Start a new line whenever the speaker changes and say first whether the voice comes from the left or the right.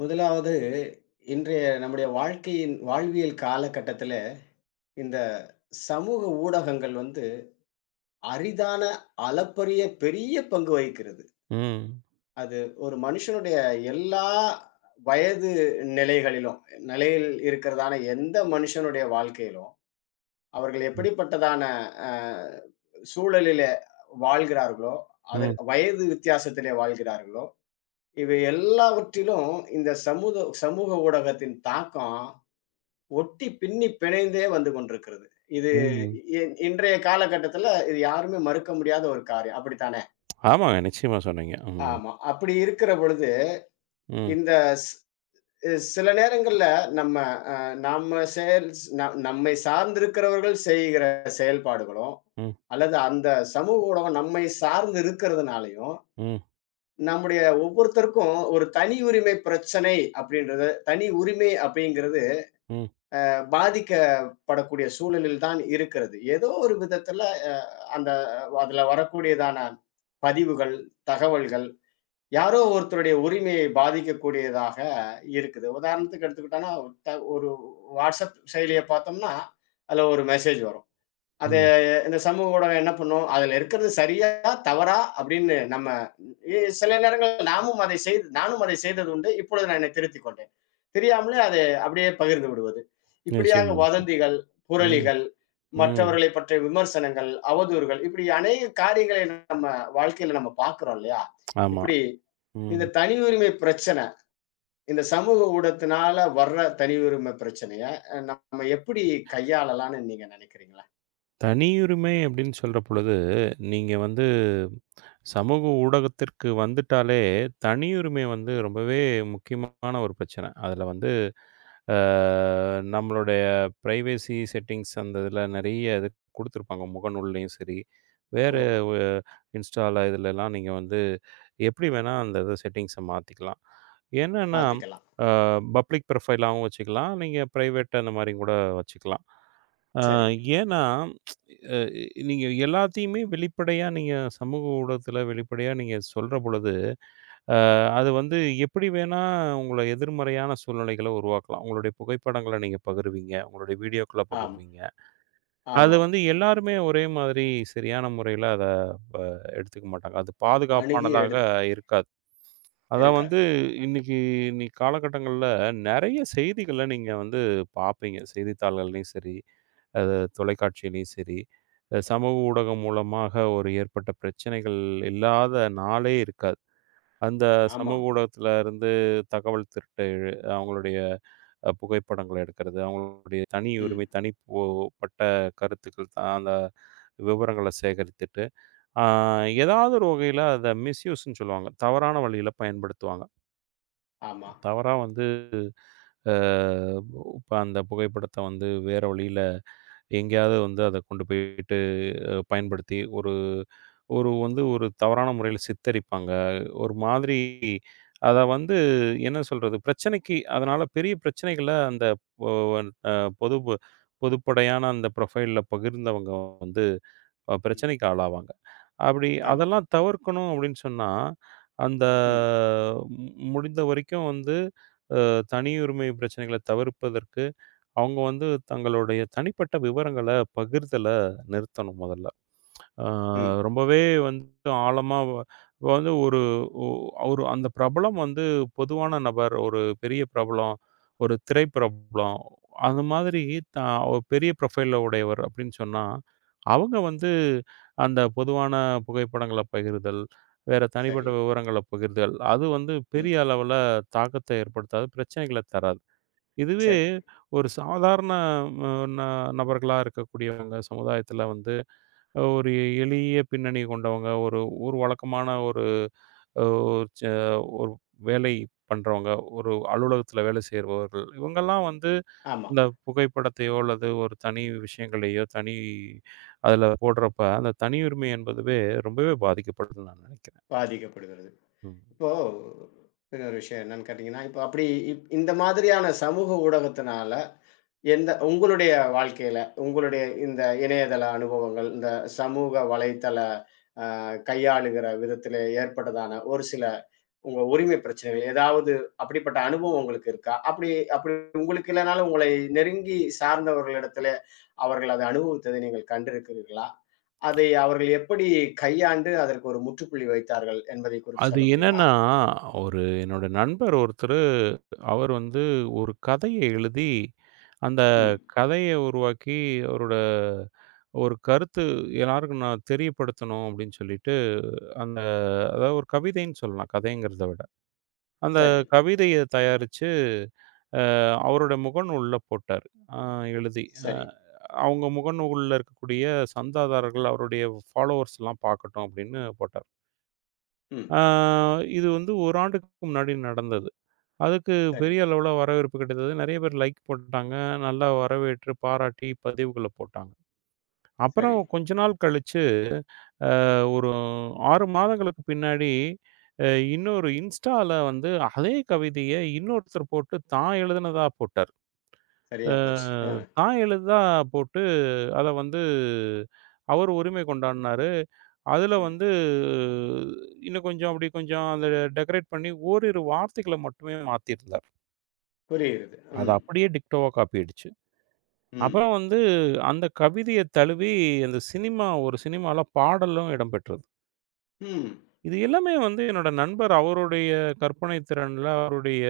left: முதலாவது இன்றைய நம்முடைய வாழ்க்கையின் வாழ்வியல் காலகட்டத்தில, இந்தச் சமூக ஊடகங்கள் வந்து அரிதான அளப்பரிய பெரிய பங்கு வகிக்கிறது.
right: ம்.
left: அது ஒரு மனுஷனுடைய எல்லா வயது நிலைகளிலும் நிலையில் இருக்கிறதான எந்த மனுஷனுடைய வாழ்க்கையிலும், அவர்கள்
right: ம்.
left: எப்படிப்பட்டதான அ சூழலிலே வாழ்கிறார்களோ, அது
right: ம்.
left: வயது வித்தியாசத்திலே வாழ்கிறார்களோ, இவை எல்லாவற்றிலும் இந்தச் சமூத் சமூக ஊடகத்தின் தாக்கம் ஒட்டிப் பின்னிப் பிணைந்தே வந்து கொண்டிருக்கிறது. இது
right: ம்ஹம்.
left: இன்றைய காலகட்டத்துல, இது யாருமே மறுக்க முடியாத ஒரு காரியம். அப்படித்தானே?
right: ஆமாங்க, நிச்சயமா சொன்னீங்க. ம்.
left: ஆமா, அப்படி இருக்கிறபொழுது,
right: ம்.
left: இந்த ச் சில நேரங்கள்ல நம்ம, அ நாம செய் நம்மைச் சார்ந்திருக்கிறவர்கள் செய்கிற செயல்பாடுகளும்,
right: ம்.
left: அல்லது அந்தச் சமூக ஊடகம் நம்மைச் சார்ந்து இருக்கறதுனாலயும்,
right: ம்.
left: நம்முடைய ஒவ்வொருத்தருக்கும் ஒரு தனி உரிமை பிரச்சனை அப்டின்றது, தனி உரிமை அப்டிங்கிறது
right: ம்.
left: அ... பாதிக்கப்படக்கூடிய சூழலில் தான் இருக்கிறது. ஏதோ ஒரு விதத்துல அ அந்த அதுல வரக்கூடியதான பதிவுகள், தகவல்கள் யாரோ ஒருத்தருடைய உரிமையை பாதிக்கக்கூடியதாக இருக்குது. உதாரணத்துக்கு எடுத்துக்கிட்டான்னா, ஒரு WhatsApp செயலியைப் பார்த்தோம்னா அதுல ஒரு மெசேஜ் வரும். அத
right: ம்.
left: இந்தச் சமூக ஊடகம் என்ன பண்ணும்? அதுல இருக்கிறது சரியா, தவறா அப்டின்னு நம்ம எ சில நேரங்கள்ல நாமும் அதை செய்து நானும் அதைச் செய்தது உண்டு. இப்பொழுது நான் என்னை திருத்திக் கொண்டேன். தெரியாமலே அத அப்டியே பகிர்ந்து விடுவது. இப்படியாக
right: நிச்சயமா. நிச்சயமா.
left: வதந்திகள்,
right: ம்.
left: புரளிகள்,
right: ம்.
left: மற்றவர்களைப் பற்றிய விமர்சனங்கள், அவதூறுகள் இப்படி அநேக காரியங்களை நம்ம வாழ்க்கையில நம்ம பாக்கறோம் இல்லையா?
right: ஆமா.
left: இப்படி
right: ம்.
left: இந்தத் தனி உரிமை பிரச்சன இந்தச் சமூக ஊடகத்தினால வர்ற தனி உரிமை பிரச்சனைய நம்ம எப்படி கையாளலாம்ன்னு நீங்க நினைக்கிறீங்க?
right: தனியுரிமை அப்டின்னு சொல்றபொழுது நீங்க வந்து சமூக ஊடகத்திற்கு வந்துட்டாலே தனியுரிமை வந்து
left: ம்.
right: ரொம்பவே முக்கியமான ஒரு பிரச்சன. அதுல வந்து ஆ நம்மளுடைய ப்ரைவசி செட்டிங்ஸ் அந்த இதுல நிறைய கொடுத்திருப்பாங்க முகநூலையும் சரி, வேற
left: ஓஹோ!
right: Instaல இதுலெல்லாம் நீங்க வந்து எப்படி வேணா அந்த இத செட்டிங்ஸ் மாத்திக்கலாம். ஏன்னா
left: மாத்திக்கலாம்.
right: ஆ பப்ளிக் ப்ரோஃபைலாவும் வச்சுக்கலாம். நீங்க பிரைவேட் அந்த மாரி கூட வச்சுக்கலாம். ஆ
left: சரி.
right: ஏன்னா அ நீங்க எல்லாத்தையுமே வெளிப்படையா நீங்க சமூக ஊடகத்துல வெளிப்படையா நீங்க சொல்றபொழுது, அ
left: ம்.
right: அது வந்து எப்படி வேணா உங்களை எதிர்மறையான சூழ்நிலைகளை உருவாக்கலாம். உங்களுடைய புகைப்படங்கள நீங்கப் பகிர்வீங்க. உங்களுடைய வீடியோக்கள
left: ஆம்.
right: பகிர்வீங்க. அது
left: ஆமாம்.
right: வந்து எல்லாருமே ஒரே மாதிரி சரியான முறையில அத வ எடுத்துக்க மாட்டாங்க. அது பாதுகாப்பானதாக
left: அணுகியெடுத்து.
right: இருக்காது. அதான்
left: இருக்காது.
right: வந்து இன்னைக்கு இன்னைக்கு கால கட்டங்கள்ல நிறைய செய்திகளை நீங்க வந்து பாப்பீங்க. செய்தித்தாள்களையும் சரி, ஆ, தொலைகாட்சிலயும் சரி, சமூக
left: ம்.
right: ஊடகம் மூலமாக ஒரு ஏற்பட்ட பிரச்சனைகள் இல்லாத நாளே இருக்காது. அந்தச்
left: ஆமா.
right: சமூக ஊடகத்துல இருந்து தகவல் திருட்டு அவங்களுடைய புகைப்படங்கள எடுக்கிறது, அவங்களுடைய
left: ம்.
right: தனியுரிமை, தனிப்போ கருத்து கருத்து அந்த விவரங்களை சேகரித்துட்டு ஆ
left: ம்.
right: எதாவது ஒரு வகையில அத மிஸ்யூஸ்ன்னு சொல்லுவாங்க. தவறான வழியில பயன்படுத்துவாங்க.
left: ஆமாம்.
right: தவறா வந்து, அ ப அந்தப் புகைப்படத்த வந்து வேற வழியில எங்கேயாவது வந்து அதக் கொண்டு போயிட்டு பயன்படுத்தி ,ஒரு ஒரு வந்து ஒரு தவறான முறையில சித்தரிப்பாங்க. ஒரு மாதிரி அத வந்து என்ன சொல்றது, பிரச்சனைக்கு அதனால பெரிய பிரச்சனைகள அந்த பொ வன் அ பொதுப்பு பொதுப்படையான அந்த ப்ரொஃபைல்ல பகிர்ந்து அவங்க வந்து
left: ம்.
right: பிரச்சனைக்கு ஆளாவாங்க. அப்படி
left: ஆமாம்.
right: அதெல்லாம் தவிர்க்கணும் அப்படின்னு சொன்னா, அந்த
left: ம்.
right: முடிந்தவரைக்கும் வந்து தனியுரிமை பிரச்சனைகளத் தவிர்ப்பதற்கு அவங்க வந்து தங்களோடய தனிப்பட்ட விவரங்கள பகிர்தல நிறுத்தணும் மொதல்ல. ஆ,
left: ம்.
right: ரொம்பவே வந்து ஆழமா வந்து ஒரு அ ஒரு அந்தப் பிரபலம் வந்து பொதுவான நபர், ஒரு பெரிய பிரபலம், ஒரு திரைப்பிரபலம் அந்த மாதிரி த ஒரு பெரிய ப்ரொஃபைல்ல உடையவர் அப்படின்னு சொன்னா அவங்க வந்து அந்தப் பொதுவான புகைப்படங்களப் பகிர்தல், வேற தனிப்பட்ட
left: சரி.
right: விவரங்களப் பகிர்தல் அது வந்து
left: ம்.
right: பெரிய அளவுல தாக்கத்த ஏற்படுத்தாது, பிரச்சனைகளத் தராது. இதுவே
left: சரி.
right: ஒரு சாதாரண ந ந நபர்களா இருக்கக்கூடியவங்க, சமுதாயத்துல வந்து ஒரு எளிய பின்னணி கொண்டவங்க, ஒரு ஊர் வழக்கமான ஒரு ஓ ச ஒரு வேலை பண்றவங்க, ஒரு அலுவலகத்துல வேல செய்றவர்கள். இவங்க எல்லாம் வந்து
left: ஆமாம்.
right: அந்தப் புகைப்படத்தையோ, அல்லது ஒரு தனி விஷயங்களையோ தனி அதுல போடுறப்ப அந்தத் தனியுரிமை என்பதுவே ரொம்பவே பாதிக்கப்படுதுன்னு நான் நெனைக்கிறேன்.
left: பாதிக்கப்படுகிறது.
right: ம்.
left: இப்போ, இன்னொரு விஷயம் என்னன்னு கேட்டீங்கன்னா, இப்ப அப்படி இந்த மாதிரியான சமூக ஊடகத்தினால, எந்த உங்களுடைய வாழ்க்கையில உங்களுடைய இந்த இணையதள அனுபவங்கள், இந்தச் சமூக வலைத்தள கையாளுகிற விதத்திலே ஏற்பட்டதான ஒருசில உங்க உரிமை பிரச்சனைகள், ஏதாவது அப்படிப்பட்ட அனுபவம் உங்களுக்கு இருக்கா? அப்படி அப்படி உங்களுக்கு இல்லேன்னாலும் உங்களை நெருங்கி சார்ந்தவர்களிடத்துல, அவர்கள் அத அனுபவித்தத நீங்க கண்டிருக்கிறீர்களா? அதை அவர்கள் எப்படி கையாண்டு அதற்கு ஒரு முற்றுப்புள்ளி வைத்தார்கள் என்பதை குறித்து
right: அது
left: சொல்ல முடியுமா?
right: என்னன்னா ஒரு என்னோட நண்பர் ஒருத்தரு, அவர் வந்து ஒரு கதைய எழுதி அந்தக்
left: ம்.
right: கதைய உருவாக்கி, அவரோட ஒரு கருத்து எல்லாருக்கும் நான் தெரியப்படுத்தணும் அப்படின்னு சொல்லிட்டு அந்த அதாவது ஒரு கவிதைன்னு சொல்லலாம் கதைங்கிறத விட.
left: சரி.
right: அந்தக் கவிதைய தயாரிச்சு அவரோட முகநூல்ல போட்டாரு, அ எழுதி. அ,
left: சரி.
right: அவங்க முகநூல்ல இருக்கக்கூடிய சந்தாதாரர்கள் அவரோட ஃபாலோவர்ஸ் எல்லாம் பார்க்கட்டும் அப்படின்னு போட்டாரு.
left: ம்.
right: ஆ இது வந்து 1 ஆண்டுக்கு முன்னாடி நடந்தது. அதுக்கு
left: சரி.
right: பெரிய அளவில் வரவேற்பு கிடைத்தது. நிறைய பேர் லைக் போட்டாங்க. நன்றாக வரவேற்று பாராட்டி பதிவுகளை போட்டாங்க.
left: சரி.
right: அப்புறம் கொஞ்ச நாள் கழித்து ஆ ஒரு 6 மாதங்களுக்கு பின்னாடி இன்னொரு இன்ஸ்டால வந்து அதே கவிதையை இன்னொருத்தர் போட்டுத், தான் எழுதியதாக போட்டார். ஆ,
left: சரியா போச்சு. ஆ.
right: தான் எழுதியதாக போட்டு, அதை வந்து அவரு உரிமை கொண்டாடினார். அதில்
left: ம்.
right: வந்து இன்னும் கொஞ்சம் அப்படி கொஞ்சம் அதை டேக்ரேட் பண்ணி ஓரிரு வார்த்தைகளை மட்டுமே மாற்றியிருந்தார்.
left: புரியுது.
right: அது
left: ம்.
right: அப்படியே டிக்டோவா காப்பி ஆகிடுச்சு.
left: ம்.
right: அப்புறம் வந்து அந்தக் கவிதையை தழுவி அந்தச் சினிமா ஒரு சினிமாவில் பாடலும் இடம்பெற்றது.
left: ம்.
right: இது எல்லாமே வந்து என்னுடைய நண்பர் அவருடைய கற்பனைத் திறனில், அவருடைய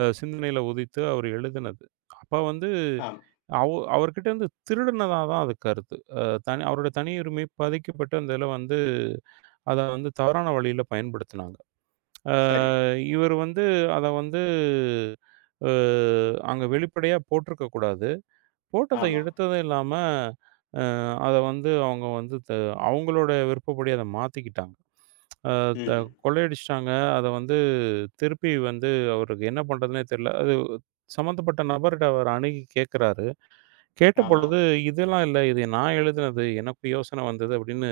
right: அ சிந்தனையில் உதித்து அவர் எழுதியது. அப்போ வந்து
left: ஆம்.
right: அவ அவர் கிட்ட இருந்து திருடியதாக தான் அது கருத்து. அ, தனி அவருடைய தனியுரிமை மீறப்பட்டு அதில் வந்து அதை வந்து தவறான வழியில் பயன்படுத்தினாங்க. ஆ,
left: சரி.
right: இவர் வந்து அதை வந்து, ஆ, இங்கே வெளிப்படையாக போட்டிருக்கக் கூடாது. போட்டதை
left: ஆமா.
right: எடுத்ததும் இல்லாமல் அ, அதை வந்து அவங்க வந்து த அவங்களோட விருப்பப்படி அதை மாற்றிக்கொண்டாங்க. ஆ, த
left: ம்ஹ்ம்.
right: கொள்ளையடித்திட்டாங்க. அதை வந்து திருப்பி வந்து அவருக்கு என்ன பண்றதுன்னே தெரியவில்லை. அது சம்பந்தப்பட்ட நபர் கிட்ட அவர் அணுகி கேட்குறாரு.
left: ஆமா.
right: கேட்டபொழுது, இதெல்லாம் இல்லை. இதை நான் எழுதியது. எனக்கு யோசனை வந்தது அப்படி என்று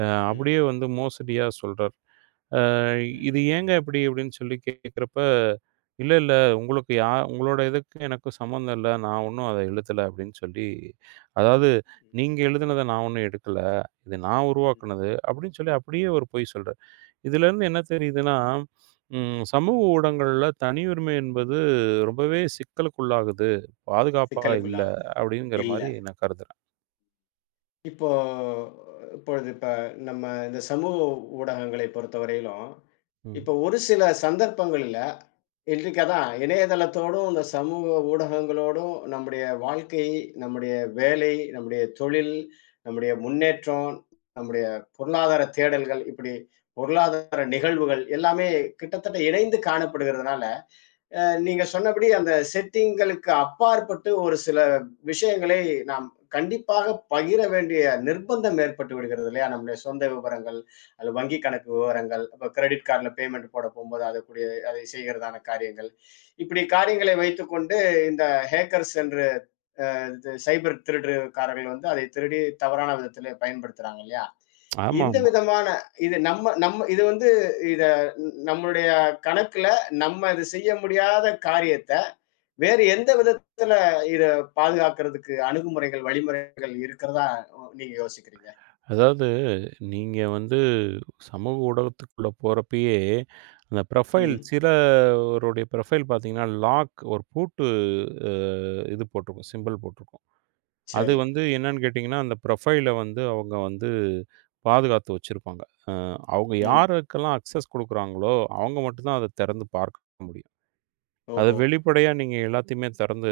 right: ஆ,
left: ம்.
right: அப்படியே வந்து மோசடியாக சொல்கிறார். ஆ, "இது
left: ம்.
right: ஏங்க இப்படி?" அப்படி என்று சொல்லிக் கேட்குறப்போ, "இல்லை, இல்லை. உங்களுக்கு யார் உங்களோட இதுக்கு எனக்கும் சம்பந்தம் இல்லை. நான் ஒன்றும் அதை எழுதவில்லை" அப்படி என்று சொல்லி, அதாவது,
left: ம்.
right: "நீங்க எழுதியதை நான் ஒன்றும் எடுக்கவில்லை. இதை நான்
left: ம்.
right: உருவாக்கியது" அப்படி என்று சொல்லி அப்படியே அவர் பொய் சொல்கிறார். இதில் இருந்து என்ன தெரியுது என்றால், ம் சமூக ஊடகங்களில் தனியுரிமை என்பது ரொம்பவே சிக்கலுக்குள்ளாகுது. பாதுகாப்பாக இல்லை
left: சிக்கலுக்குள்ளாவது.
right: அப்படி என்கிற
left: இல்லை.
right: மாதிரி நான் கருதுகிறேன்.
left: இப்போ இப்பொழுது இப்ப நம்ம இந்தச் சமூக ஊடகங்களைப் பொறுத்தவரையிலும், இப்ப
right: ம்.
left: ஒருசில சந்தர்ப்பங்கள்ல, இன்றைக்கு அதான் இணையதளத்தோடும், இந்தச் சமூக ஊடகங்களோடும் நம்முடைய வாழ்க்கை, நம்முடைய வேலை, நம்முடைய தொழில், நம்முடைய முன்னேற்றம், நம்முடைய பொருளாதார தேடல்கள் இப்படி பொருளாதார நிகழ்வுகள் எல்லாமே கிட்டத்தட்ட இணைந்து காணப்படுகிறதனால, அ நீங்கச் சொன்னபடி அந்த செட்டிங்களுக்கு அப்பாற்பட்டு, ஒருசில விஷயங்களை நாம் கண்டிப்பாகப் பகிர வேண்டிய நிர்பந்தம் ஏற்பட்டு விடுகிறதில்லையா? நம்முடைய சொந்த விவரங்கள் அல்லது வங்கி கணக்கு விவரங்கள், கிரடிட் கார்ட்ல பேமண்ட் போடப் போகும்போது அதுக்கூடிய அதை செய்கிறதான காரியங்கள். இப்படி காரியங்களை வைத்துக்கொண்டு இந்த ஹக்கர்ஸ் என்ற அ இந்த சைபர் திருட்டு காரர்கள் வந்து அதைத் திருடி தவறான விதத்திலே பயன்படுத்துறாங்க இல்லையா?
right: ஆமா,
left: இந்த
right: ஆமா.
left: விதமான இது நம்ம நம்ம இது வந்து இதை நம்முடைய கணக்குல, நம்ம இது செய்ய முடியாத காரியத்தை வேறு எந்த விதத்துல இதைப் பாதுகாக்குறதுக்கு அணுகுமுறைகள், வழிமுறைகள் இருக்கிறதா நீங்க யோசிக்கிறீங்க?
right: அதாவது நீங்க வந்து சமூக ஊடகத்துக்குள்ள போறப்பயே, அந்த ப்ரொபைல்
left: ம்.
right: சிலருடைய ப்ரொபைல் பாத்தீங்கன்னா, லாக் ஒரு பூட்டு அஹ், இது போட்டிருக்கும் சிம்பல் போட்டிருக்கும். அது
left: சரி.
right: வந்து என்னன்னு கேட்டீங்கன்னா அந்த ப்ரொபைல் வந்து அவங்க வந்து பாதுகாத்து வச்சிருப்பாங்க. அஹ், அவங்க
left: ம்.
right: யாருக்கெல்லாம் அக்சஸ் கொடுக்கறாங்களோ அவங்க மட்டும்தான் அதைத் திறந்து பார்க்க முடியும். அதை
left: ஓஹோ.
right: வெளிப்படையா நீங்க எல்லாத்தையுமே திறந்து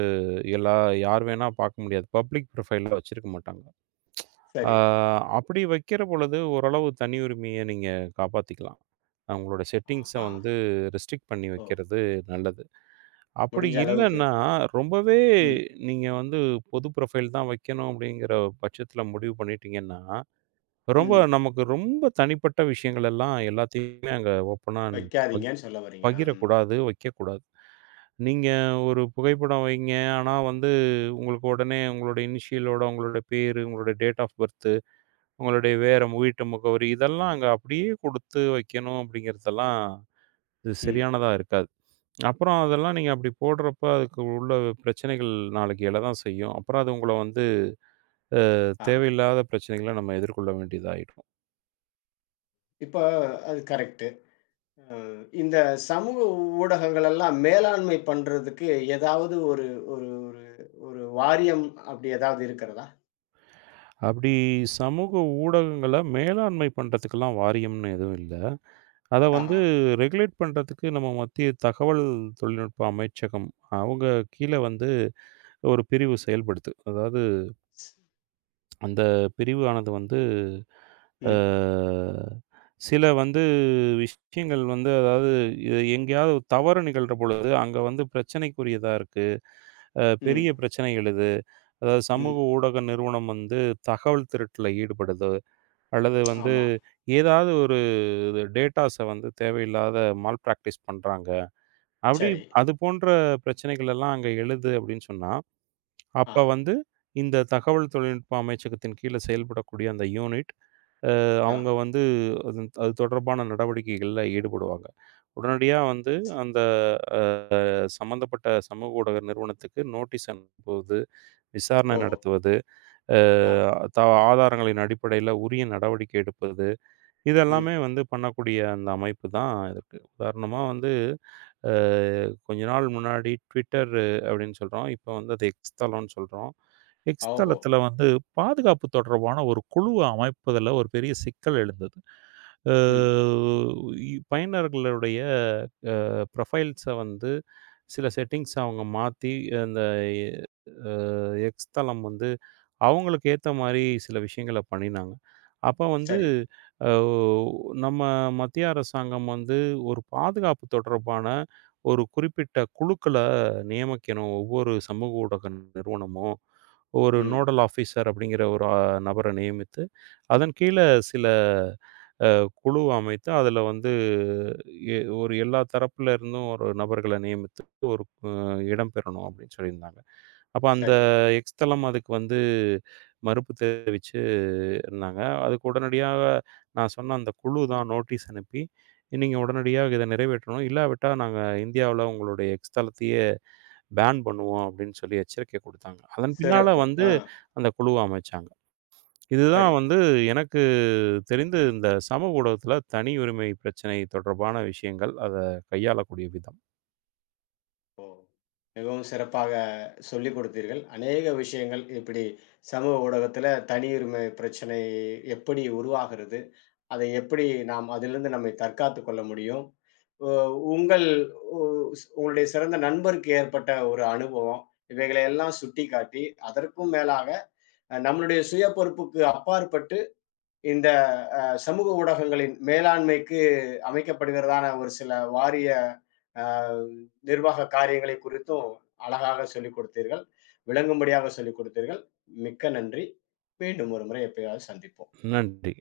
right: எல்லா யார் வேணா பாக்க முடியாது. பப்லிக் ப்ரொபைல் வச்சிருக்க மாட்டாங்க. ஆ
left: சரி.
right: அப்படி வைக்கிறபொழுது, ஓரளவு தனியுரிமைய நீங்க காப்பாத்திக்கலாம். உங்களோட செட்டிங்ஸ்
left: ஆஹா.
right: வந்து ரெஸ்ட்ரிக் பண்ணி
left: ஓ.
right: வைக்கிறது நல்லது. அப்படி
left: முடிஞ்ச அளவுக்கு.
right: இல்லன்னா, ரொம்பவே
left: ம்.
right: நீங்க வந்து பொது ப்ரொபைல் தான் வைக்கணும் அப்படிங்குற பட்சத்துல முடிவு பண்ணிட்டீங்கன்னா, ரொம்ப
left: ம்.
right: நமக்கு ரொம்ப தனிப்பட்ட விஷயங்கள எல்லாம் எல்லாத்தையுமே அங்க ஓபனா அண்ட்
left: வைக்காதீங்கன்னு சொல்ல வர்றீங்க.
right: பகிரக்
left: ம்.
right: கூடாது. வைக்கக் கூடாது. நீங்க ஒரு புகைப்படம் வைங்க. ஆனா வந்து உங்களுக்கு உடனே உங்களோட இனிஷியல் ஓட உங்களோட பேரு, உங்களோட டேட் ஆஃப் பர்த், உங்களோட வேற வீட்டு முகவரி இதெல்லாம் அங்க அப்படியே கொடுத்து வைக்கணும் அப்படிங்குறதெல்லாம், இது
left: ம்.
right: சரியானதா இருக்காது. அப்புறம் அதெல்லாம் நீங்க அப்படி போடுறப்ப அதுக்கு உள்ள பிரச்சனைகள் நாளைக்கு எழதான் செய்யும். அப்புறம் அது உங்கள வந்து அஹ்,
left: ஆமா.
right: தேவையில்லாத பிரச்சனைகள நம்ம எதிர்கொள்ள வேண்டியதாயிடும்.
left: இப்ப அது கரெக்ட் ம். இந்தச் சமூக ஊடகங்கள் எல்லாம் மேலாண்மை பண்றதுக்கு ஏதாவது ஒரு ஒரு ஒரு வாரியம் அப்டி ஏதாவது இருக்கிறதா?
right: அப்டி சமூக ஊடகங்கள மேலாண்மை பண்ணறதுக்கெல்லாம் வாரியம்ன்னு எதுவும் இல்ல. அத
left: ஆஹா.
right: வந்து ரெகுலேட் பண்றதுக்கு நம்ம மத்திய தகவல் தொழில்நுட்ப அமைச்சகம். அவங்க கீழ வந்து ஒரு பிரிவு செயல்படுது. அதாவது அந்தப் பிரிவு ஆனது வந்து, ஆ
left: ம்.
right: சில வந்து விஷயங்கள் வந்து அதாவது எ எங்கயாவது தவறு நிகழ்றபொழுது அங்க வந்து பிரச்சினைக்குரியதா இருக்கு. அ, பெரிய
left: ம்.
right: பிரச்சனைகள் இது. அதாவது
left: ம்.
right: சமூக ஊடக நிறுவனம் வந்து தகவல் திருட்டுல ஈடுபடுது அல்லது வந்து
left: ஆமா.
right: ஏதாவது ஒரு டேட்டாஸ் வந்து தேவையில்லாத மால்ப்ராக்டிஸ் பண்றாங்க. அப்டி
left: சரி.
right: அது போன்ற பிரச்சனைகள் எல்லாம் அங்க எழுது அப்டின்னு சொன்னா,
left: ஆ.
right: அப்ப வந்து இந்த தகவல் தொழில்நுட்ப அமைச்சகத்தின் கீழ செயல்படக்கூடிய அந்த யூனிட் அ,
left: ஆ.
right: அவுங்க வந்து அதன் அது தொடர்பான நடவடிக்கைகள்ல ஈடுபடுவாங்க. உடனடியா வந்து அந்த அ, சம்பந்தப்பட்ட சமூக ஊடக நிறுவனத்துக்கு நோட்டீஸ் அனுப்புவது, விசாரணை
left: ஓஹோ!
right: நடத்துவது, அ,
left: ஆ.
right: தா ஆதாரங்களின் அடிப்படையில உரிய நடவடிக்கை எடுப்பது, இதெல்லாமே
left: ம்.
right: வந்து பண்ணக்கூடிய அந்த அமைப்புதான் இது. உதாரணமா வந்து அ, கொஞ்ச நாள் முன்னாடி Twitter அப்டின்னு சொல்றோம். இப்ப வந்து அத எக்ஸ் தளம்னு சொல்றோம். எக்ஸ்
left: ஓஹோ!
right: தளத்துல வந்து பாதுகாப்பு தொடர்பான ஒரு குழு அமைப்பதுல ஒரு பெரிய சிக்கல் எழுந்தது. ஆ,
left: ம்.
right: பயனர்களுடைய அ, ப்ரோபைல்ஸ் வந்து சில செட்டிங்ஸ் அவுங்க மாத்தி அந்த எ அ எக்ஸ் தளம் வந்து அவுங்களுக்கு ஏத்த மாரி சில விஷயங்கள பண்ணினாங்க. அப்ப வந்து
left: சரி.
right: ஆ, நம்ம மத்திய அரசாங்கம் வந்து ஒரு பாதுகாப்பு தொடர்பான ஒரு குறிப்பிட்ட குழுக்கள நியமிக்கணும். ஒவ்வொரு சமூக ஊடக நிறுவனமும் ஒரு
left: ம்.
right: நோடள் ஆபிசர் அப்டிங்கிற ஒரு நபர நியமித்து அதன் கீழ சில அ, குழு அமைத்து அதுல வந்து எ ஒரு எல்லா தரப்புல இருந்தும் ஒரு நபர்கள நியமித்து ஒரு இடம் பெறணும் அப்டின்னு சொல்லி இருந்தாங்க. அப்ப அந்த
left: சரி.
right: எக்ஸ் தளம் அதுக்கு வந்து மறுப்பு தெரிவிச்சு இருந்தாங்க. அதுக்கு உடனடியாக நான் சொன்ன அந்தக் குழுதான் நோட்டீஸ் அனுப்பி நீங்க உடனடியா இதை நிறைவேற்றணும். இல்லாவிட்டா நாங்க இந்தியாவுல உங்களோட எக்ஸ் தளத்தையே பேன் பண்ணுவோம் அப்டின்னு சொல்லி எச்சரிக்கை குடுத்தாங்க. அதன் பின்னால
left: சிறப்பு.
right: வந்து
left: ஆ.
right: அந்தக் குழுவ அமைச்சாங்க.
left: சரி.
right: இதுதான் வந்து எனக்குத் தெரிந்து இந்தச் சமூக ஊடகத்துல தனியுரிமை பிரச்சினை தொடர்பான விஷயங்கள். அத கையாளக்கூடிய விதம்.
left: ஓ! மிகவும் சிறப்பாகச் சொல்லிக் கொடுத்தீர்கள். அநேக விஷயங்கள் இப்டி சமூக ஊடகத்துல தனி உரிமை பிரச்சனை எப்டி உருவாகிறது, அதை எப்டி நாம் அதிலிருந்து நம்மைத் தற்காத்துக் கொள்ள முடியும், உ உங்கள் உஸ் உங்களோட சிறந்த நண்பருக்கு ஏற்பட்ட ஒரு அனுபவம் இவைகளை எல்லாம் சுட்டிக்காட்டி அதற்கும் மேலாக நம்மளுடைய சுய பொறுப்புக்கு அப்பாற்பட்டு இந்தச் அ சமூக ஊடகங்களின் மேலாண்மைக்கு அமைக்கப்படுகிறதான ஒரு சில வாரிய அ நிர்வாக காரியங்களைக் குறித்தும் அழகாகச் சொல்லிக் குடுத்தீர்கள். விளங்கும்படியாகச் சொல்லிக் குடுத்தீர்கள். மிக்க நன்றி. மீண்டும் ஒரு முறை எப்பயாவது சந்திப்போம்.
right: நன்றி.